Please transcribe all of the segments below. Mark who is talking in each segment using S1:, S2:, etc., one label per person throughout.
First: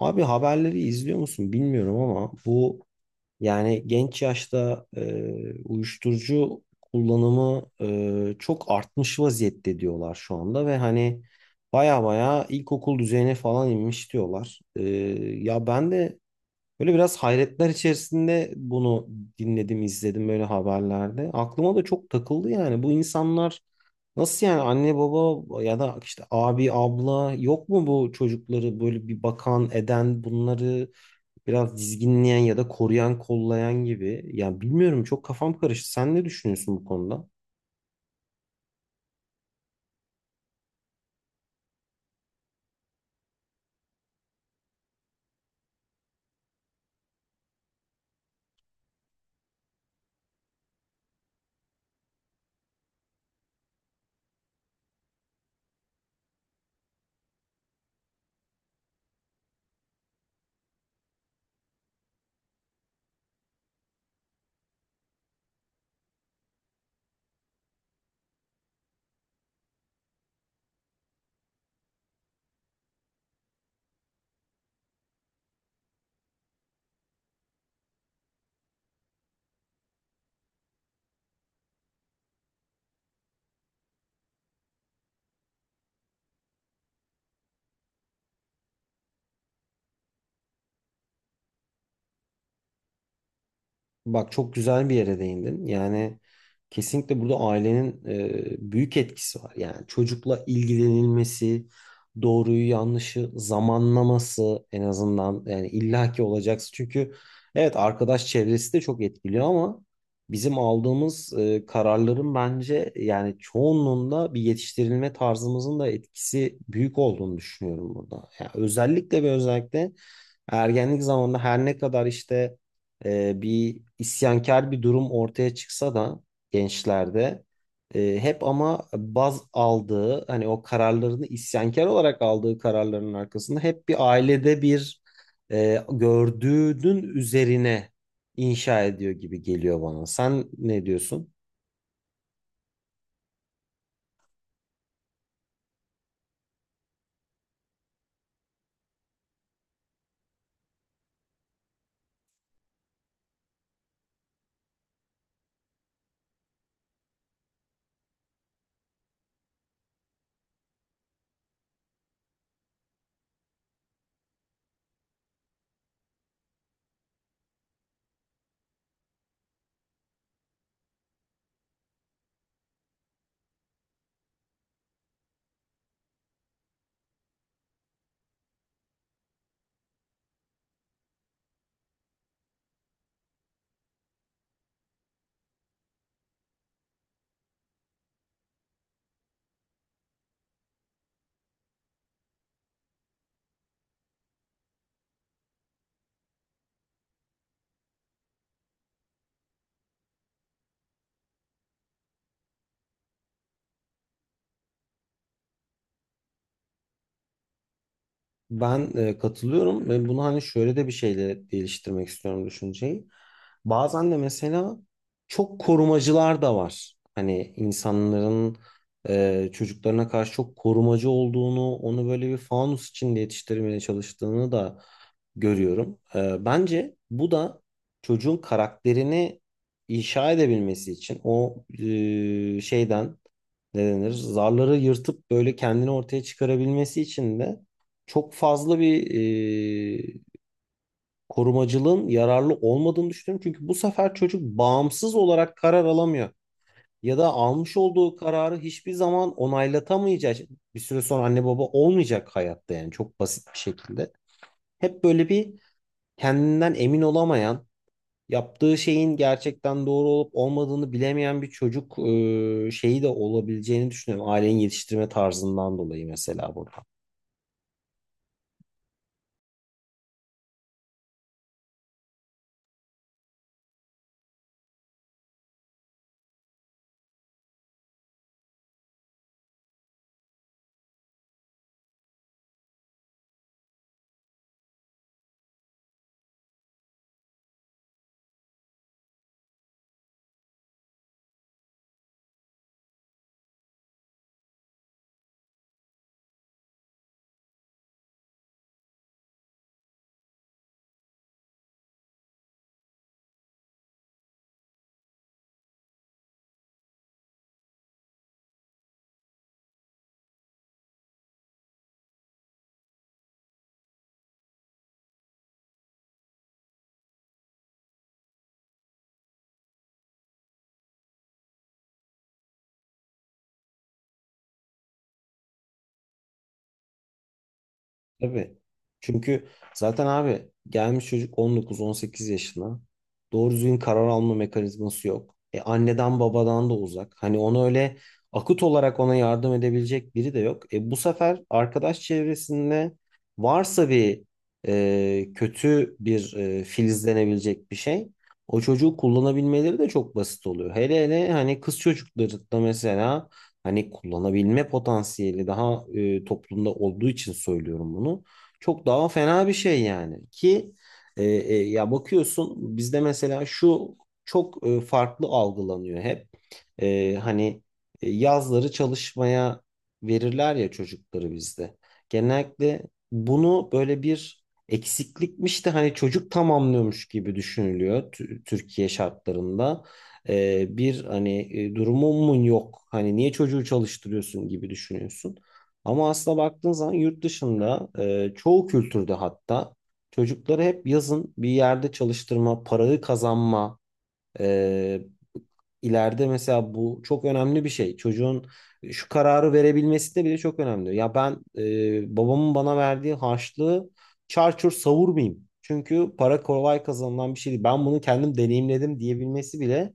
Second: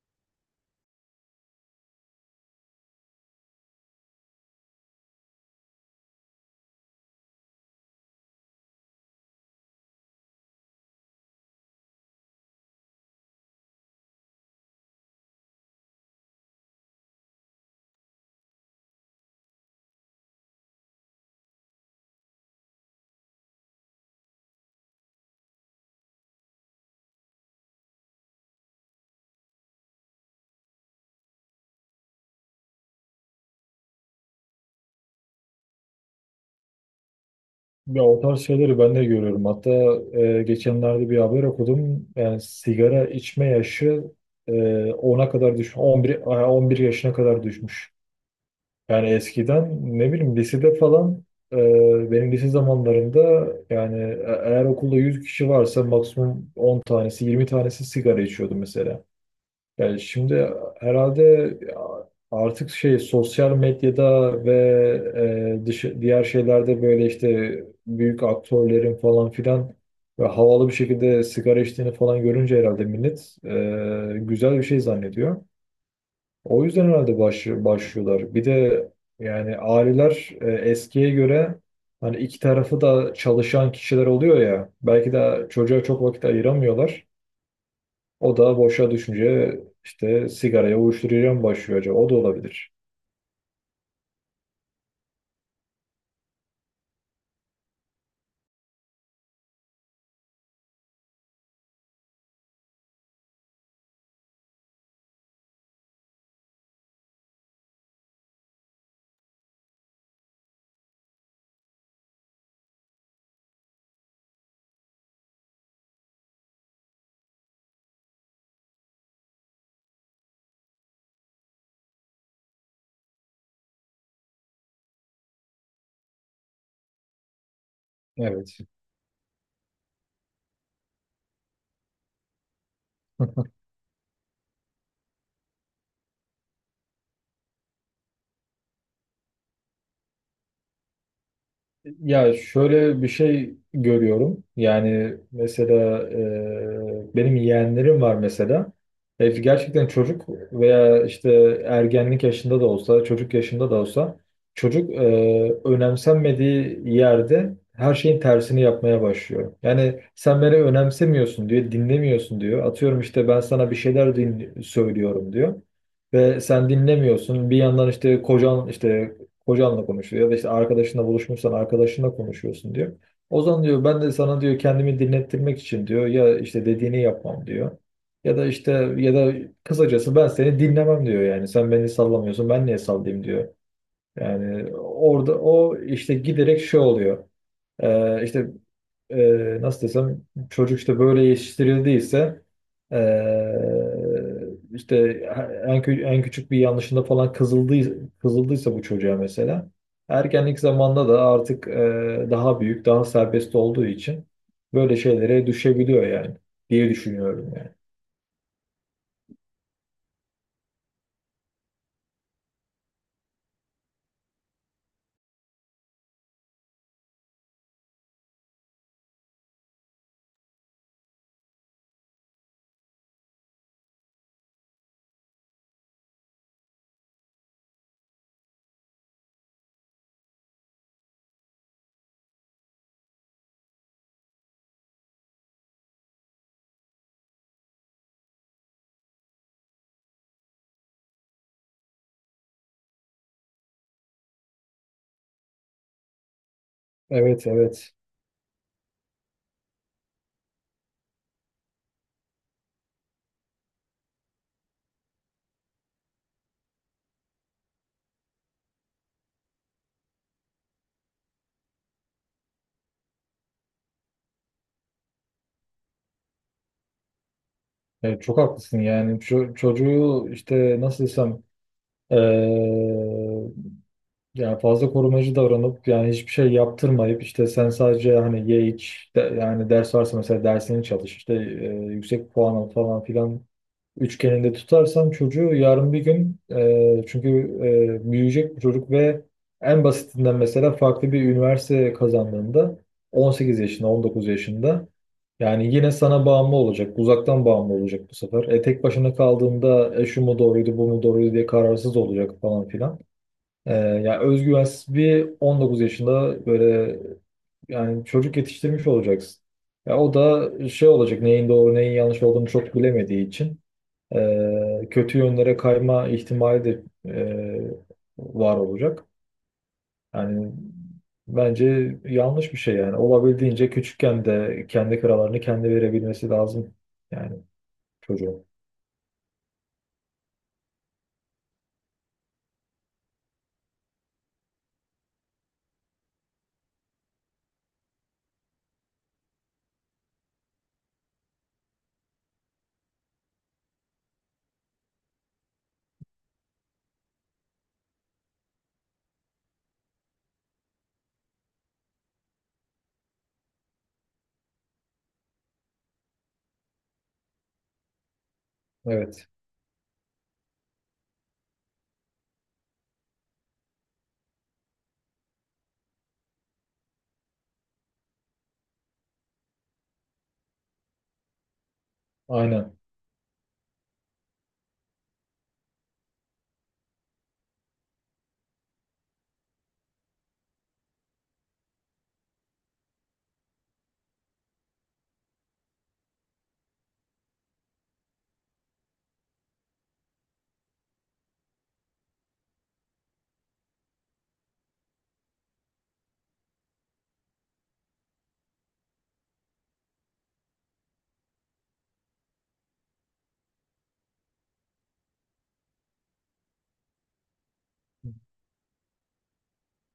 S1: Abi haberleri izliyor musun bilmiyorum ama bu yani genç yaşta uyuşturucu kullanımı çok artmış vaziyette diyorlar şu anda ve hani baya baya ilkokul düzeyine falan inmiş diyorlar. Ya ben de böyle biraz hayretler içerisinde bunu dinledim, izledim böyle haberlerde. Aklıma da çok takıldı yani. Bu insanlar nasıl yani anne baba ya da işte abi abla yok mu bu çocukları böyle bir bakan eden bunları biraz dizginleyen ya da koruyan kollayan gibi. Ya bilmiyorum çok kafam karıştı. Sen ne düşünüyorsun bu konuda?
S2: Ya o tarz şeyleri ben de görüyorum. Hatta geçenlerde bir haber okudum. Yani sigara içme yaşı e, 10'a kadar 11 11 yaşına kadar düşmüş. Yani eskiden ne bileyim lisede falan benim lise zamanlarında yani eğer okulda 100 kişi varsa maksimum 10 tanesi 20 tanesi sigara içiyordu mesela. Yani şimdi herhalde ya artık şey sosyal medyada ve diğer şeylerde böyle işte büyük aktörlerin falan filan ve havalı bir şekilde sigara içtiğini falan görünce herhalde millet güzel bir şey zannediyor. O yüzden herhalde başlıyorlar. Bir de yani aileler eskiye göre hani iki tarafı da çalışan kişiler oluyor ya, belki de çocuğa çok vakit ayıramıyorlar. O da boşa düşünce işte sigaraya uyuşturucuya mı başlıyor acaba? O da olabilir.
S1: Bak çok güzel bir yere değindin. Yani kesinlikle burada ailenin büyük etkisi var. Yani çocukla ilgilenilmesi, doğruyu yanlışı zamanlaması en azından yani illaki olacaksın. Çünkü evet arkadaş çevresi de çok etkiliyor ama bizim aldığımız kararların bence yani çoğunluğunda bir yetiştirilme tarzımızın da etkisi büyük olduğunu düşünüyorum burada. Yani özellikle ve özellikle ergenlik zamanında her ne kadar işte bir isyankar bir durum ortaya çıksa da gençlerde hep
S2: Evet.
S1: ama baz aldığı hani o kararlarını isyankar olarak aldığı kararların arkasında hep bir ailede bir gördüğünün üzerine inşa ediyor gibi geliyor bana. Sen ne diyorsun?
S2: Ya şöyle bir şey görüyorum. Yani mesela benim yeğenlerim var mesela. Gerçekten çocuk veya işte ergenlik yaşında da olsa, çocuk yaşında da olsa çocuk önemsenmediği yerde her şeyin tersini yapmaya başlıyor. Yani sen beni önemsemiyorsun diyor, dinlemiyorsun diyor. Atıyorum işte ben sana bir şeyler söylüyorum diyor. Ve sen dinlemiyorsun. Bir yandan işte kocanla konuşuyor ya da işte arkadaşınla buluşmuşsan arkadaşınla konuşuyorsun diyor. O zaman diyor ben de sana diyor kendimi dinlettirmek için diyor ya işte dediğini yapmam diyor. Ya da işte ya da kısacası ben seni dinlemem diyor, yani sen beni sallamıyorsun ben niye sallayayım diyor. Yani orada o işte giderek şey oluyor. Ee, işte nasıl desem çocuk işte böyle yetiştirildiyse e, işte en küçük bir yanlışında falan kızıldıysa bu çocuğa, mesela ergenlik zamanında da artık daha büyük daha serbest olduğu için böyle şeylere düşebiliyor yani, diye düşünüyorum yani.
S1: Ben katılıyorum ve bunu hani şöyle de bir şeyle değiştirmek istiyorum düşünceyi. Bazen de mesela çok korumacılar da var. Hani insanların çocuklarına karşı çok korumacı olduğunu, onu böyle bir fanus içinde yetiştirmeye çalıştığını da görüyorum. E, bence bu da çocuğun karakterini inşa edebilmesi için o şeyden ne denir? Zarları yırtıp böyle kendini ortaya çıkarabilmesi için de çok fazla bir e, korumacılığın yararlı olmadığını düşünüyorum. Çünkü bu sefer çocuk bağımsız olarak karar alamıyor. Ya da
S2: Evet,
S1: almış
S2: evet.
S1: olduğu kararı hiçbir zaman onaylatameyecek. Bir süre sonra anne baba olmayacak hayatta yani çok basit bir şekilde. Hep böyle bir kendinden emin olamayan, yaptığı şeyin gerçekten doğru olup olmadığını bilemeyen bir çocuk şeyi de olabileceğini düşünüyorum. Ailenin yetiştirme tarzından dolayı mesela burada.
S2: Evet, çok haklısın yani. Çocuğu işte nasıl desem eee, yani fazla korumacı davranıp yani hiçbir şey yaptırmayıp işte sen sadece hani ye iç yani ders varsa mesela dersini çalış işte yüksek puan al falan filan üçgeninde tutarsam çocuğu yarın bir gün çünkü büyüyecek bu çocuk ve en basitinden mesela farklı bir üniversite kazandığında 18 yaşında 19 yaşında yani yine sana bağımlı olacak, uzaktan bağımlı olacak bu sefer. Tek başına kaldığında şu mu doğruydu bu mu doğruydu diye kararsız olacak falan filan. Yani özgüvensiz bir 19 yaşında böyle yani çocuk yetiştirmiş olacaksın. Ya o da şey olacak, neyin doğru neyin yanlış olduğunu çok bilemediği için kötü yönlere kayma ihtimali de e, var olacak. Yani bence yanlış bir şey yani. Olabildiğince küçükken de kendi kararlarını kendi verebilmesi lazım yani çocuğun.
S1: Tabii. Çünkü zaten abi gelmiş çocuk 19-18 yaşına. Doğru düzgün karar alma mekanizması yok. E anneden babadan da uzak. Hani onu öyle akut olarak ona yardım edebilecek biri de yok. E bu sefer arkadaş çevresinde varsa bir kötü bir filizlenebilecek bir şey. O çocuğu kullanabilmeleri de çok basit oluyor. Hele hele hani kız çocukları da mesela hani kullanabilme potansiyeli daha toplumda olduğu için söylüyorum bunu. Çok daha
S2: Evet,
S1: fena bir şey yani ki ya bakıyorsun bizde mesela şu çok farklı algılanıyor hep. E, hani yazları çalışmaya verirler ya çocukları bizde.
S2: aynen.
S1: Genellikle bunu böyle bir eksiklikmiş de hani çocuk tamamlıyormuş gibi düşünülüyor Türkiye şartlarında. Bir hani durumun yok. Hani niye çocuğu çalıştırıyorsun gibi düşünüyorsun. Ama aslında baktığın zaman yurt dışında çoğu kültürde hatta çocukları hep yazın bir yerde çalıştırma, parayı kazanma e, ileride mesela bu çok önemli bir şey. Çocuğun şu kararı verebilmesi de bile çok önemli. Ya ben babamın bana verdiği harçlığı çarçur savurmayayım. Çünkü para kolay kazanılan bir şey değil. Ben bunu kendim deneyimledim diyebilmesi bile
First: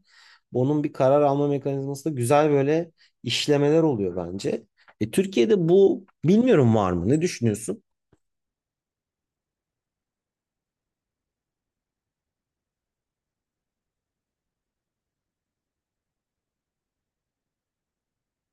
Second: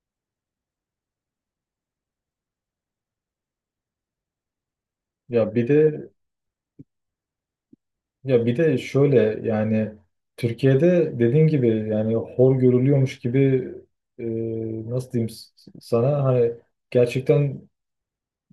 S1: onun bir karar alma mekanizmasında güzel böyle işlemeler oluyor bence. E,
S2: Ya bir
S1: Türkiye'de bu
S2: de
S1: bilmiyorum var mı? Ne düşünüyorsun?
S2: ya bir de şöyle yani Türkiye'de dediğin gibi yani hor görülüyormuş gibi e, nasıl diyeyim, sana hani gerçekten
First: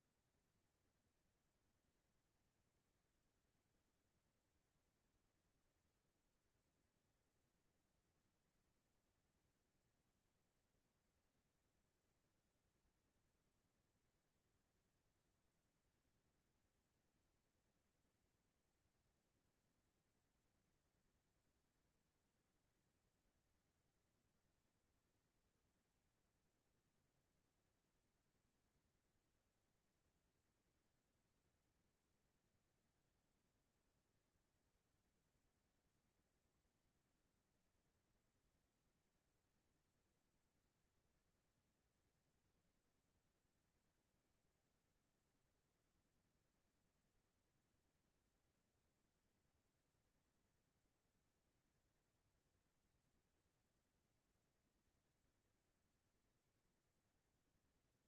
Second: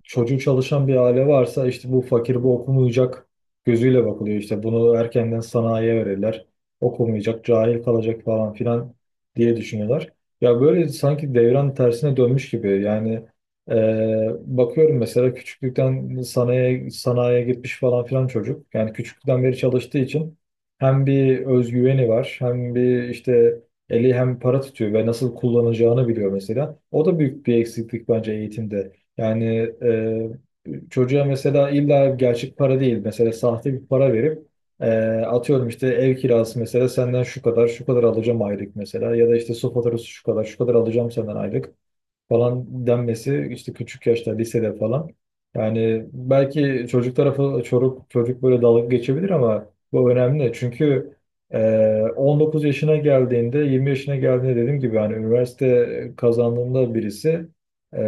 S2: çocuğu çalışan bir aile varsa işte bu fakir bu okumayacak gözüyle bakılıyor, işte bunu erkenden sanayiye verirler, okumayacak cahil kalacak falan filan diye düşünüyorlar. Ya böyle sanki devran tersine dönmüş gibi yani e, bakıyorum mesela küçüklükten sanayiye gitmiş falan filan çocuk yani küçüklükten beri çalıştığı için hem bir özgüveni var hem bir işte eli hem para tutuyor ve nasıl kullanacağını biliyor mesela. O da büyük bir eksiklik bence eğitimde. Yani çocuğa mesela illa gerçek para değil, mesela sahte bir para verip atıyorum işte ev kirası mesela, senden şu kadar şu kadar alacağım aylık mesela, ya da işte su faturası şu kadar şu kadar alacağım senden aylık falan denmesi işte, küçük yaşta lisede falan. Yani belki çocuk tarafı çocuk böyle dalga geçebilir ama bu önemli. Çünkü e, 19 yaşına geldiğinde 20 yaşına geldiğinde dediğim gibi yani üniversite kazandığında birisi e,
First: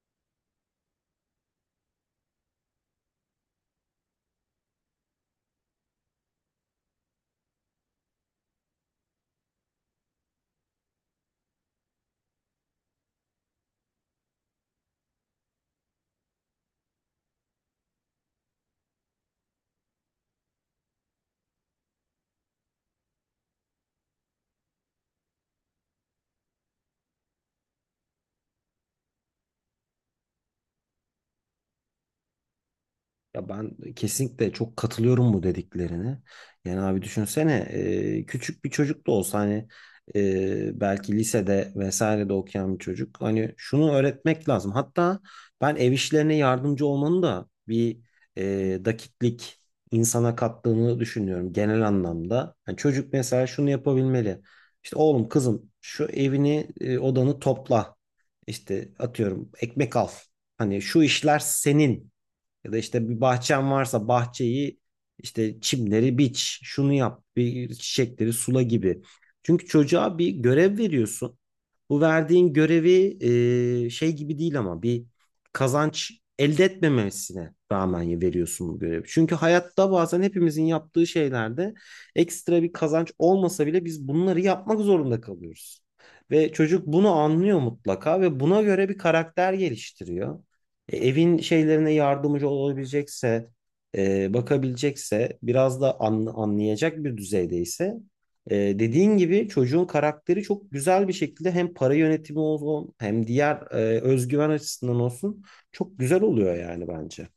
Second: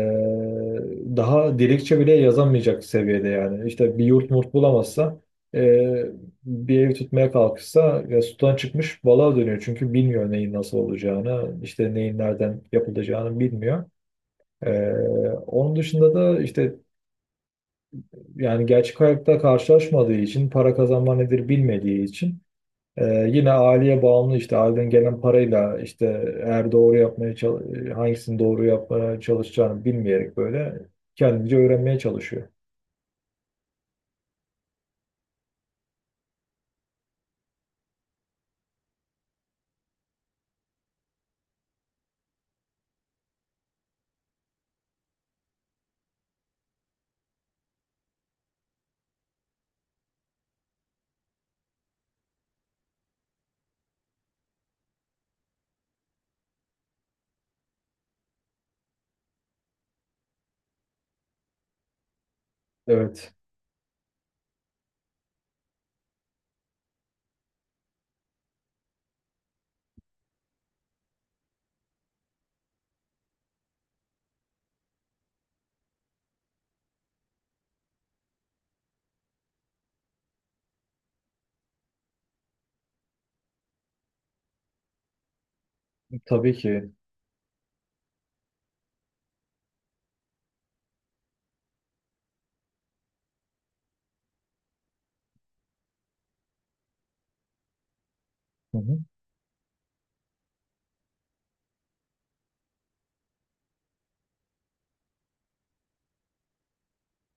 S2: daha dilekçe bile yazamayacak seviyede yani. İşte bir yurt murt bulamazsa e, bir ev tutmaya kalkışsa ya, sudan çıkmış balığa dönüyor. Çünkü bilmiyor neyin nasıl olacağını, işte neyin nereden yapılacağını bilmiyor. Ee, Onun dışında da işte yani gerçek hayatta karşılaşmadığı için, para kazanma nedir bilmediği için e, yine aileye bağımlı, işte aileden gelen parayla işte eğer doğru yapmaya hangisini doğru yapmaya çalışacağını bilmeyerek böyle kendince öğrenmeye çalışıyor.
S1: Ya ben kesinlikle çok katılıyorum bu dediklerine. Yani abi düşünsene küçük bir çocuk da olsa hani belki lisede vesaire de okuyan bir çocuk. Hani şunu öğretmek lazım. Hatta ben ev işlerine yardımcı olmanın da bir e, dakiklik insana kattığını düşünüyorum genel anlamda. Yani çocuk mesela şunu yapabilmeli. İşte oğlum kızım şu evini odanı topla. İşte atıyorum ekmek al. Hani şu işler senin. Ya da işte bir
S2: Evet,
S1: bahçen varsa bahçeyi işte çimleri biç, şunu yap, bir çiçekleri sula gibi. Çünkü çocuğa bir görev veriyorsun. Bu verdiğin görevi şey gibi değil ama bir kazanç elde etmemesine rağmen veriyorsun bu görevi. Çünkü hayatta bazen hepimizin yaptığı şeylerde ekstra bir kazanç olmasa bile biz bunları yapmak zorunda kalıyoruz. Ve
S2: tabii
S1: çocuk
S2: ki.
S1: bunu anlıyor mutlaka ve buna göre bir karakter geliştiriyor. E, evin şeylerine yardımcı olabilecekse, bakabilecekse, biraz da anlayacak bir düzeydeyse, dediğin gibi çocuğun karakteri çok güzel bir şekilde hem para yönetimi olsun hem diğer özgüven açısından olsun çok güzel oluyor yani bence.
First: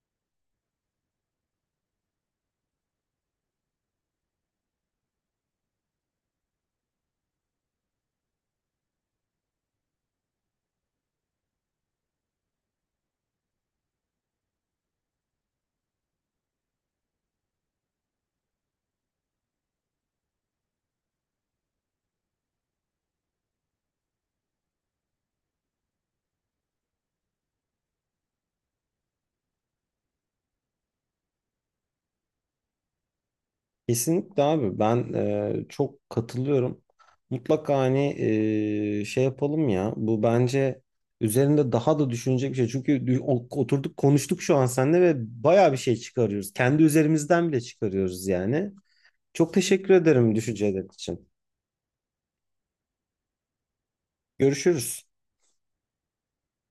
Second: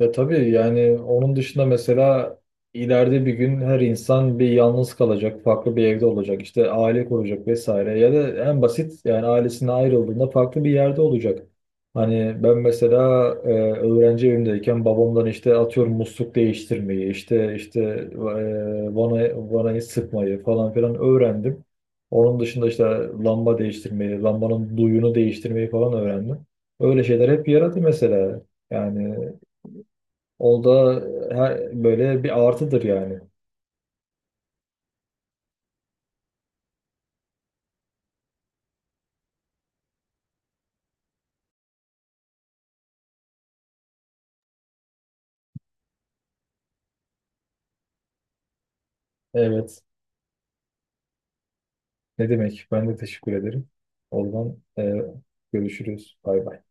S2: Ve tabii yani onun dışında mesela ileride bir gün her insan bir yalnız kalacak, farklı bir evde olacak, işte aile kuracak vesaire, ya da en basit yani ailesine ayrıldığında farklı bir yerde olacak. Hani ben mesela e, öğrenci evimdeyken babamdan işte atıyorum musluk değiştirmeyi, vanayı sıkmayı falan filan öğrendim. Onun dışında işte lamba değiştirmeyi, lambanın duyunu değiştirmeyi falan öğrendim. Öyle şeyler hep yaradı mesela. Yani o da böyle bir artıdır yani.
S1: Kesinlikle abi ben çok katılıyorum. Mutlaka hani şey yapalım ya bu bence üzerinde daha da düşünecek bir şey. Çünkü oturduk konuştuk şu an seninle ve bayağı bir şey çıkarıyoruz. Kendi üzerimizden bile çıkarıyoruz yani. Çok
S2: Evet.
S1: teşekkür ederim düşünceler için.
S2: Ne demek? Ben de teşekkür ederim. Oradan
S1: Görüşürüz.
S2: görüşürüz. Bay bay.